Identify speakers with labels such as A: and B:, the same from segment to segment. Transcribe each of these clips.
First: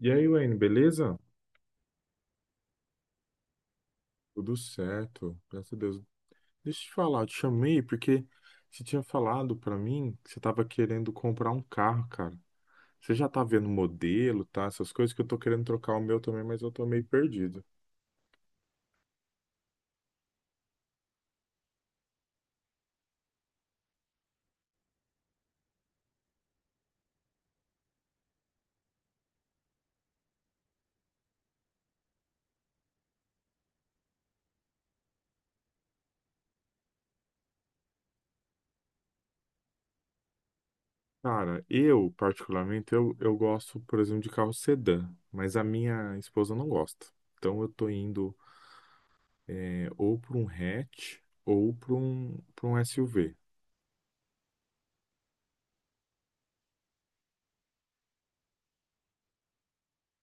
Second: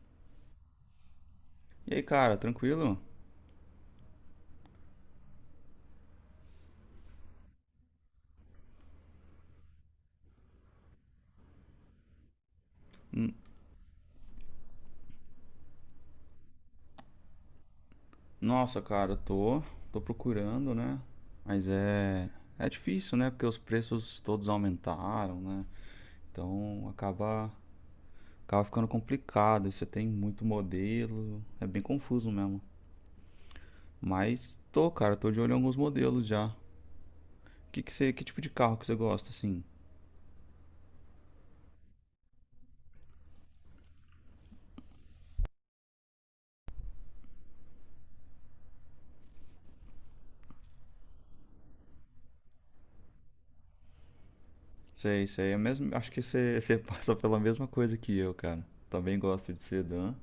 A: E aí, Wayne, beleza?
B: E aí, cara, tranquilo?
A: Tudo certo, graças a Deus. Deixa eu te falar, eu te chamei porque você tinha falado pra mim que você tava querendo comprar um carro, cara. Você já tá vendo o modelo, tá? Essas coisas que eu tô querendo trocar o meu também, mas eu tô meio perdido.
B: Nossa, cara, tô procurando, né? Mas é difícil, né? Porque os preços todos aumentaram, né? Então acaba ficando complicado. Você tem muito modelo, é bem confuso mesmo. Mas tô, cara, tô de olho em alguns modelos já. Que você, que tipo de carro que você gosta, assim?
A: Cara, eu, particularmente, eu gosto, por exemplo, de carro sedã, mas a minha esposa não gosta. Então eu tô indo é, ou pra um hatch ou pra um SUV.
B: Sei, sei, é mesmo, acho que você passa pela mesma coisa que eu, cara. Também gosto de sedã.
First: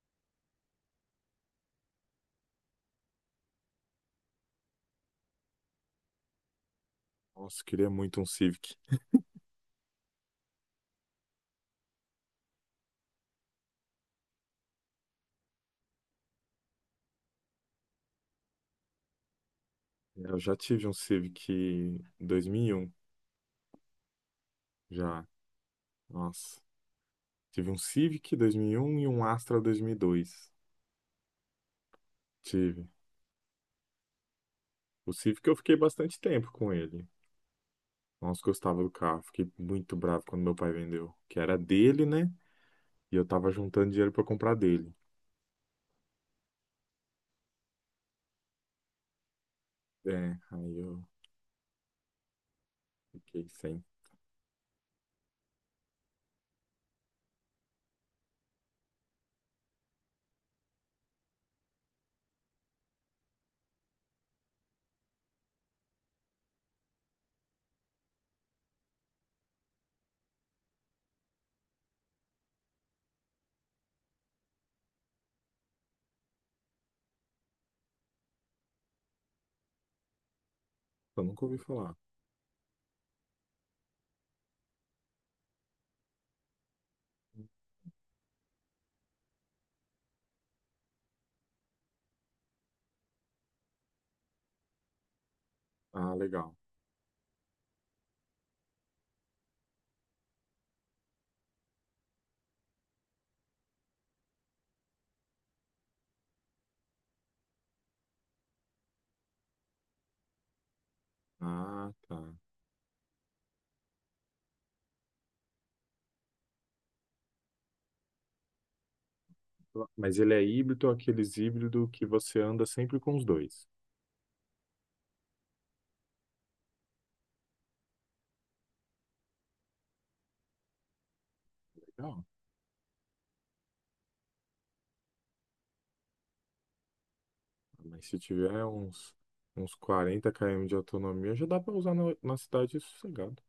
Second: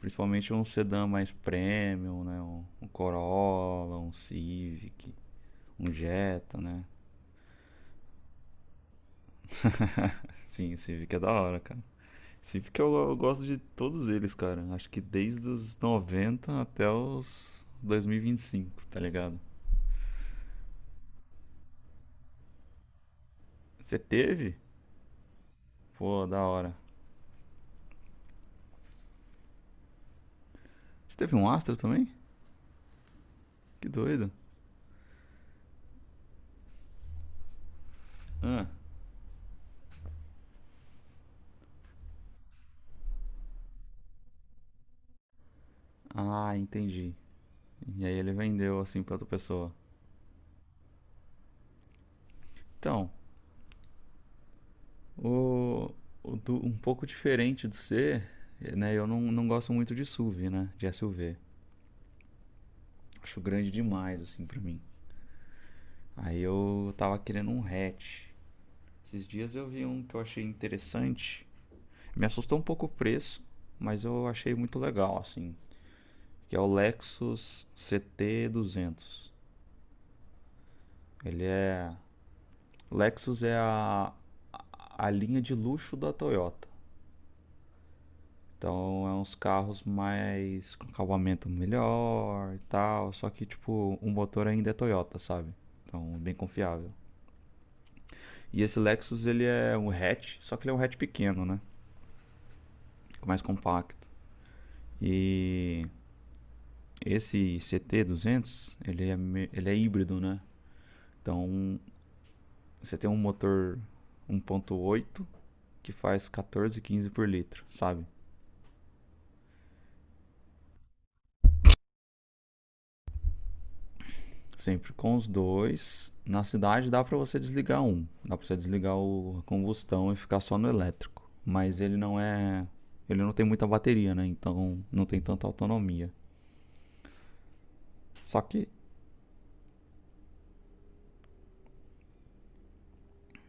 B: Principalmente um sedã mais premium, né? Um Corolla, um Civic, um Jetta, né?
A: Nossa, eu queria muito um Civic.
B: Sim, o Civic é da hora, cara. Civic eu gosto de todos eles, cara. Acho que desde os 90 até os 2025, tá ligado?
A: Eu já tive um Civic em 2001.
B: Você teve?
A: Já.
B: Pô, da
A: Nossa.
B: hora.
A: Tive um Civic dois mil e um Astra dois mil e dois.
B: Você teve um Astra também?
A: Tive.
B: Que doido.
A: O Civic eu fiquei bastante tempo com ele. Nossa,
B: Ah,
A: gostava do carro. Fiquei muito bravo quando meu pai vendeu. Que era dele, né? E eu tava juntando dinheiro pra comprar dele.
B: ah, entendi. E aí ele vendeu assim pra outra pessoa.
A: É, aí eu
B: Então,
A: fiquei sem.
B: O, um pouco diferente do C, né? Eu não gosto muito de SUV, né? De SUV. Acho grande demais, assim, pra mim. Aí eu tava querendo um hatch. Esses dias eu vi um que eu achei interessante. Me assustou um pouco o preço, mas eu achei muito legal, assim. Que é o Lexus ct duzentos.
A: Eu
B: Ele
A: nunca ouvi
B: é...
A: falar.
B: Lexus é a linha de luxo da Toyota. Então é uns carros mais com acabamento melhor e tal, só que tipo, o motor ainda é Toyota, sabe?
A: Ah,
B: Então bem
A: legal.
B: confiável. E esse Lexus ele é um hatch, só que ele é um hatch pequeno, né? Mais compacto. E esse ct duzentos ele é híbrido, né? Então
A: Ah, tá.
B: você tem um motor um ponto oito que faz 14, 15 por litro, sabe?
A: Mas ele é híbrido, aqueles híbrido que você anda sempre com os dois.
B: Sempre com os dois. Na cidade dá para você desligar um. Dá para você desligar o combustão e ficar só no elétrico. Mas ele não
A: Legal.
B: é. Ele não tem muita bateria, né? Então não tem tanta autonomia.
A: Mas se
B: Só
A: tiver
B: que.
A: uns, uns 40 km de autonomia, já dá pra usar na, na cidade sossegado.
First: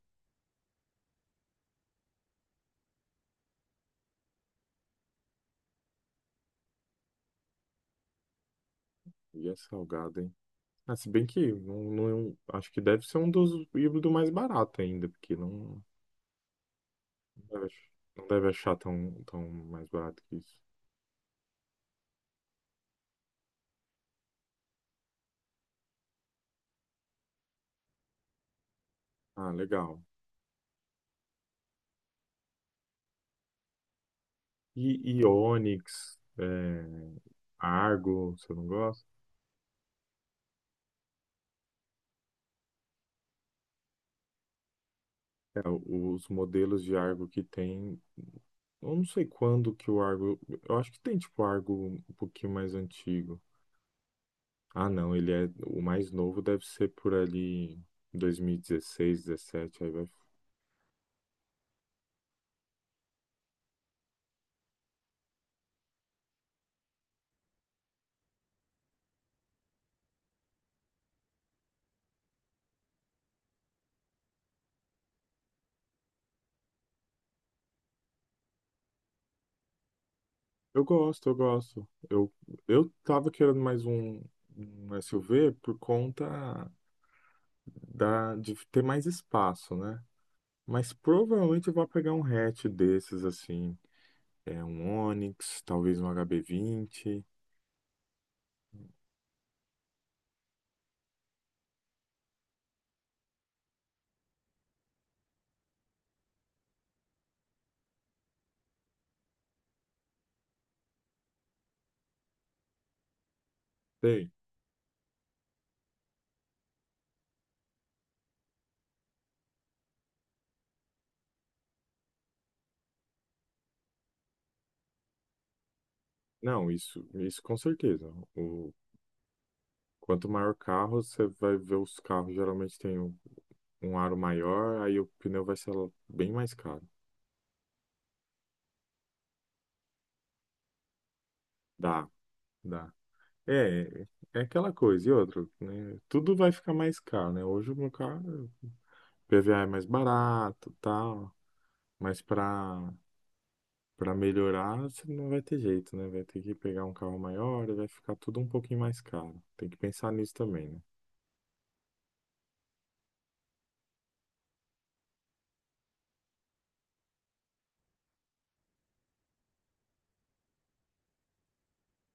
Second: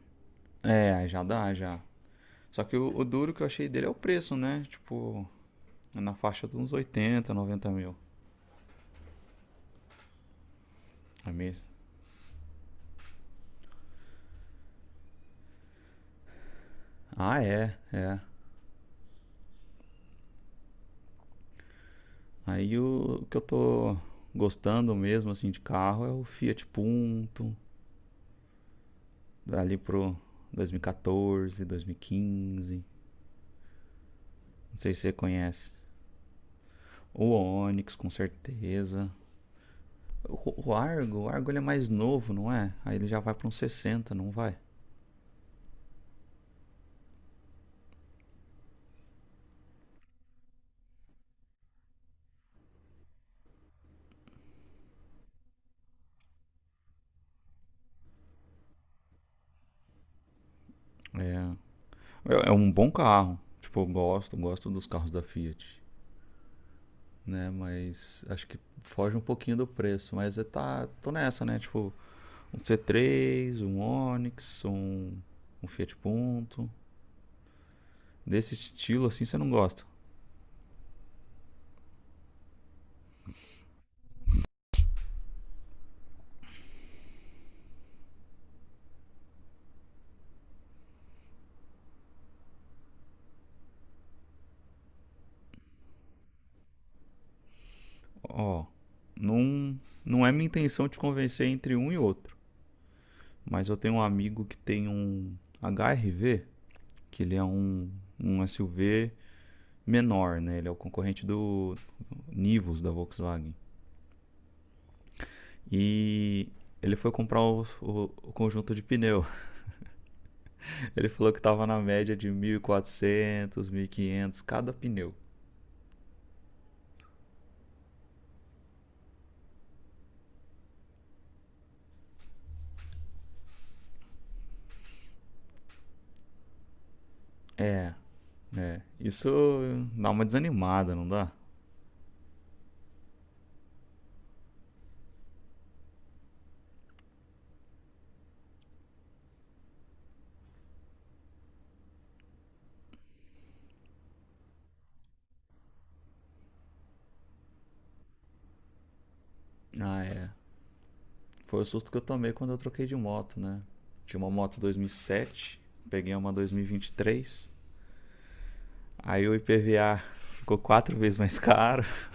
B: É, já dá, já. Só que o duro que eu achei dele é o preço, né? Tipo, é na faixa de uns 80, 90 mil.
A: E é salgado, hein? Ah, se bem
B: É
A: que
B: mesmo?
A: não, é um, acho que deve ser um dos híbridos mais barato ainda, porque não,
B: Ah,
A: não deve,
B: é, é.
A: não deve achar tão, tão mais barato que isso.
B: Aí o que eu tô gostando mesmo, assim, de carro é o Fiat Punto,
A: Ah,
B: ali
A: legal.
B: pro 2014, 2015. Não sei se
A: E
B: você conhece.
A: Ionix, é,
B: O Onix, com
A: Argo, você não gosta?
B: certeza. O Argo ele é mais novo, não é? Aí ele já vai pra uns 60, não vai?
A: É, os modelos de Argo que tem. Eu não sei quando que o Argo. Eu acho que tem tipo Argo um pouquinho mais antigo. Ah, não, ele é. O mais novo deve ser por ali 2016, 17, aí vai.
B: É. É um bom carro. Tipo, eu gosto, gosto dos carros da Fiat, né? Mas acho que foge um pouquinho do preço. Mas eu tá, tô nessa, né? Tipo, um C3, um Onix, um Fiat Punto. Desse estilo assim você não gosta.
A: Eu gosto. Eu tava querendo mais um, um SUV por conta da, de ter mais espaço, né? Mas provavelmente eu vou pegar um hatch desses, assim. É um Onix, talvez um HB20.
B: Ó, não, não é minha intenção te convencer entre um e outro, mas eu tenho um amigo que tem um HRV, que ele é um SUV menor, né? Ele é o concorrente do Nivus da Volkswagen.
A: Sei.
B: E ele foi comprar o conjunto de pneu. Ele falou que estava na média de 1.400, quinhentos cada pneu.
A: Não, isso com certeza. O, quanto maior o carro, você vai ver os carros geralmente tem um, um aro maior, aí o pneu vai ser bem mais caro.
B: Isso dá uma desanimada, não dá?
A: Dá, dá. É, é aquela coisa. E outra, né? Tudo vai ficar mais caro, né? Hoje o meu carro, o PVA é mais barato, tal, mas para melhorar, você não vai ter jeito, né? Vai ter que pegar um carro maior e vai ficar tudo um pouquinho mais caro. Tem que
B: Ah,
A: pensar
B: é.
A: nisso também,
B: Foi o susto que eu tomei quando eu troquei de moto, né? Tinha uma moto 2007, peguei uma 2023. Aí o IPVA ficou quatro vezes mais caro.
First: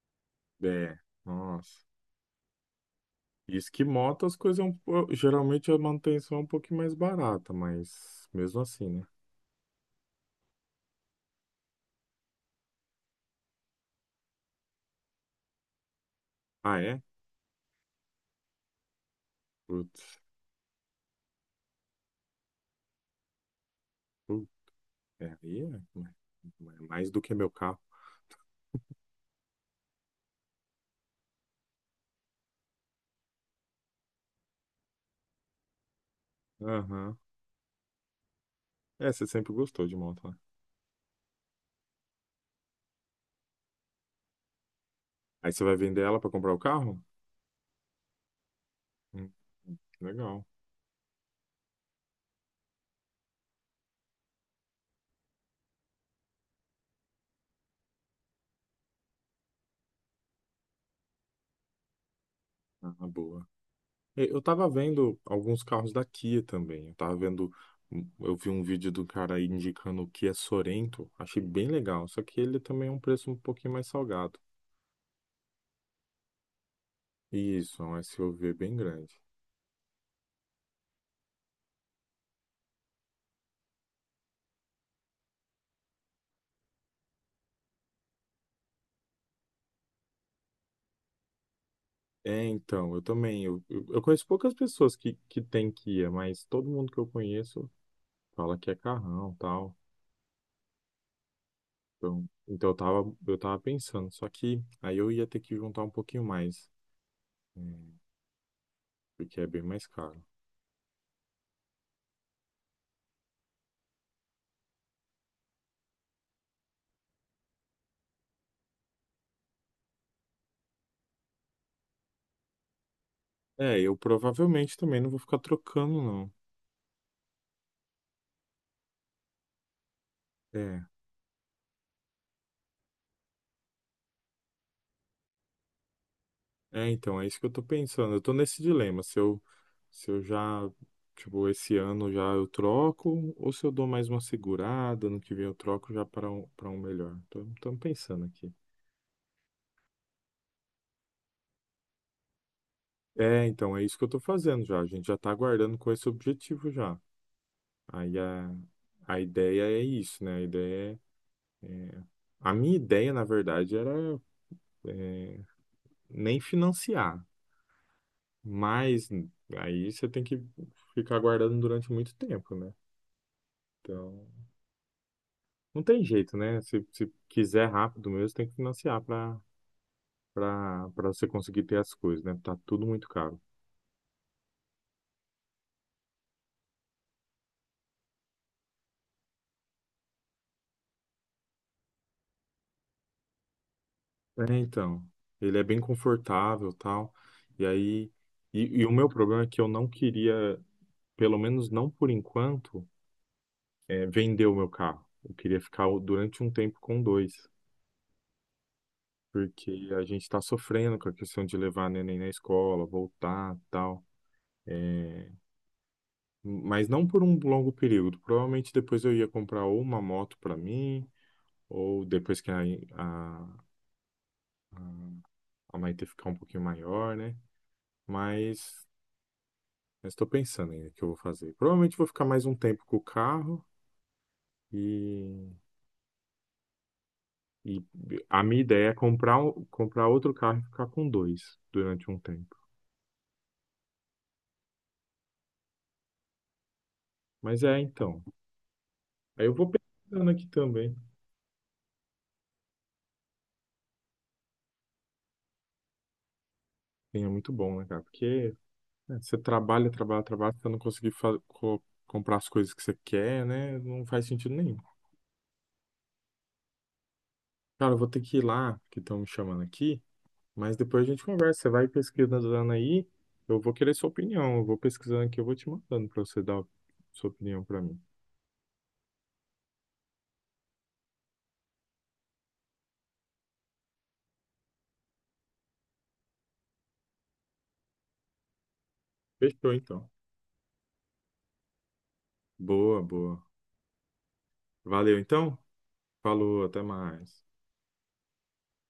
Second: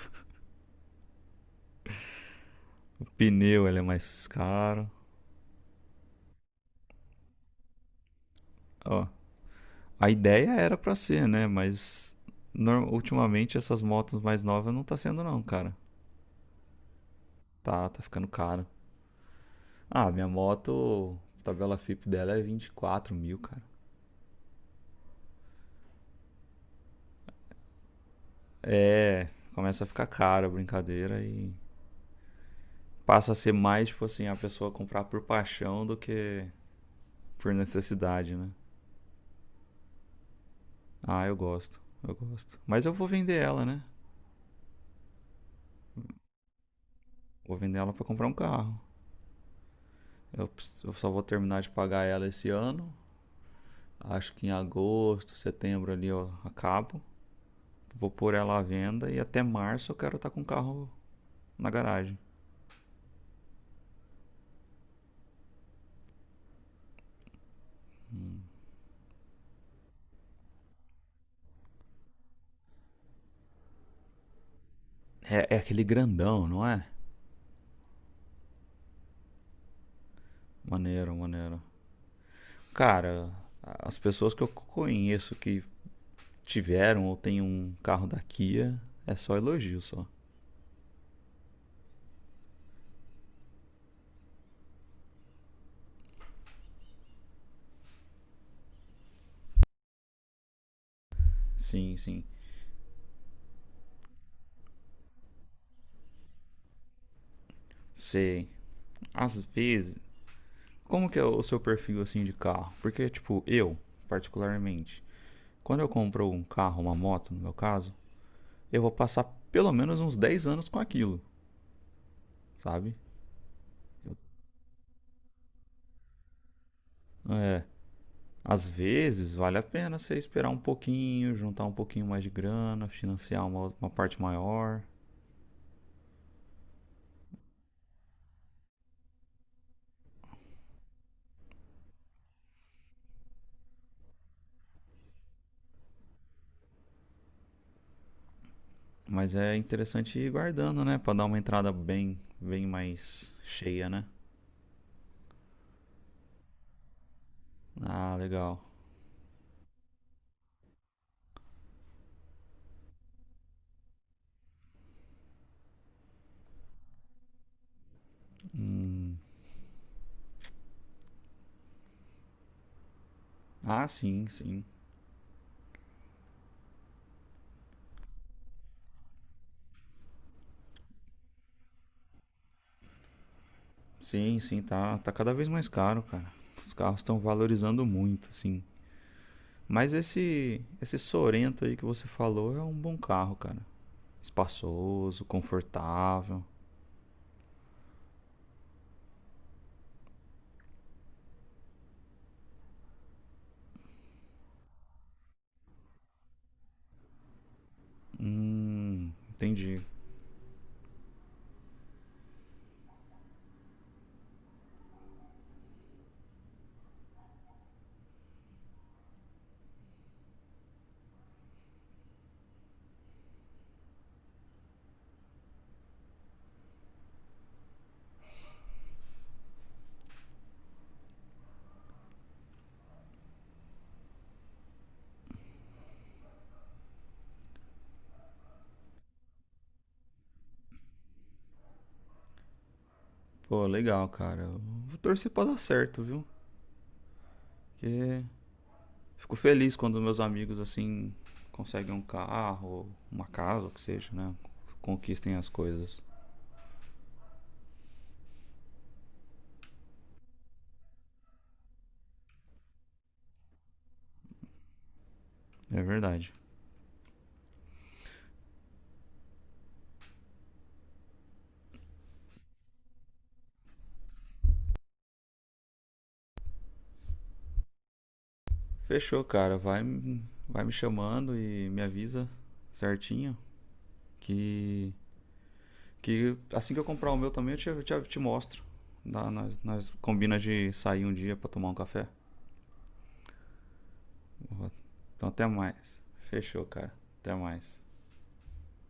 A: né? É, nossa.
B: O pneu
A: Isso
B: ele é
A: que moto,
B: mais
A: as coisas, é um
B: caro.
A: geralmente a manutenção é um pouquinho mais barata, mas mesmo assim, né?
B: Ó, a ideia era pra ser, né? Mas ultimamente essas motos mais novas não tá sendo não, cara.
A: Ah, é?
B: Tá ficando caro. Ah,
A: Putz,
B: minha moto, a tabela FIP dela é 24 mil, cara.
A: putz, é, aí é mais do que meu carro.
B: É, começa a ficar cara a brincadeira e passa a ser mais, tipo assim, a pessoa comprar por paixão do que
A: Aham.
B: por necessidade, né?
A: É, você sempre gostou de moto, né?
B: Ah, eu gosto, eu gosto. Mas eu vou vender ela, né?
A: Aí você vai vender ela pra comprar o carro?
B: Vou vender ela pra comprar um carro.
A: Hum, legal.
B: Eu, eu só vou terminar de pagar ela esse ano. Acho que em agosto, setembro ali eu acabo. Vou pôr ela à venda e até março eu quero estar com o carro na garagem.
A: Ah, boa. E eu tava vendo alguns carros da Kia também. Eu tava vendo. Eu vi um vídeo do cara aí indicando o Kia Sorento. Achei bem legal. Só que ele também é um preço um pouquinho mais salgado.
B: É, é aquele grandão, não é?
A: Isso, é um SUV bem grande.
B: Maneiro, maneiro. Cara, as pessoas que eu conheço que tiveram ou têm um carro da Kia, é só elogio só.
A: É, então, eu também. Eu conheço poucas pessoas que têm Kia, mas todo mundo que eu conheço fala que é carrão, tal.
B: Sim, sim.
A: Então, então eu tava pensando, só que aí eu ia ter que juntar um pouquinho mais, hum,
B: Sei. Às
A: porque é bem mais
B: vezes,
A: caro.
B: como que é o seu perfil assim de carro? Porque tipo, eu, particularmente, quando eu compro um carro, uma moto, no meu caso, eu vou passar pelo menos uns 10 anos com aquilo, sabe?
A: É, eu
B: Eu-
A: provavelmente também não vou ficar trocando, não.
B: Às vezes vale a pena você esperar um
A: É,
B: pouquinho, juntar um pouquinho mais de grana, financiar uma parte maior.
A: então, é isso que eu tô pensando. Eu tô nesse dilema, se eu, se eu já, tipo, esse ano já eu troco, ou se eu dou mais uma segurada, ano que vem eu troco já para um melhor. Tô pensando aqui.
B: Mas é interessante ir guardando, né? Pra dar uma entrada bem, bem mais
A: É, então, é
B: cheia,
A: isso
B: né?
A: que eu tô fazendo já. A gente já tá aguardando com esse objetivo já.
B: Ah,
A: Aí
B: legal.
A: a ideia é isso, né? A ideia é é. A minha ideia, na verdade, era é, nem financiar, mas aí você tem que ficar guardando durante muito tempo, né?
B: Ah,
A: Então,
B: sim, sim.
A: não tem jeito, né? Se quiser rápido mesmo, tem que financiar para você conseguir ter as coisas, né? Tá tudo muito caro.
B: Sim, sim, tá, tá cada vez mais caro, cara. Os carros estão valorizando muito, sim. Mas esse Sorento aí que você falou é um bom carro, cara.
A: É, então,
B: Espaçoso,
A: ele é bem
B: confortável.
A: confortável, tal. E aí, e o meu problema é que eu não queria, pelo menos não por enquanto, vender o meu carro. Eu queria ficar durante um tempo com dois.
B: Entendi.
A: Porque a gente está sofrendo com a questão de levar neném na escola, voltar, tal. É, mas não por um longo período. Provavelmente depois eu ia comprar ou uma moto para mim, ou depois que a, a Maite ficar um pouquinho maior, né? Mas estou pensando ainda o que eu vou fazer. Provavelmente vou ficar mais um tempo com o carro e, e a minha ideia é comprar, comprar outro carro e ficar com dois durante um tempo.
B: Pô, legal, cara. Eu vou torcer pra dar certo, viu?
A: Mas é, então.
B: Porque fico
A: Aí eu vou
B: feliz quando meus
A: pensando aqui
B: amigos
A: também.
B: assim conseguem um carro, uma casa, o que seja, né? Conquistem as coisas.
A: Sim, é muito bom, né, cara? Porque né, você trabalha, trabalha, trabalha, você não conseguir comprar as coisas que você quer, né? Não faz sentido nenhum.
B: É verdade.
A: Cara, eu vou ter que ir lá, que estão me chamando aqui, mas depois a gente conversa. Você vai pesquisando aí, eu vou querer sua opinião. Eu vou pesquisando aqui, eu vou te mandando pra você dar sua opinião pra mim.
B: Fechou, cara. Vai, vai me chamando e me avisa certinho que, que assim que eu comprar o meu também eu te mostro. Nós,
A: Fechou,
B: nós
A: então.
B: combina de sair um dia pra tomar um café.
A: Boa, boa. Valeu,
B: Então até
A: então.
B: mais.
A: Falou,
B: Fechou,
A: até
B: cara. Até
A: mais.
B: mais.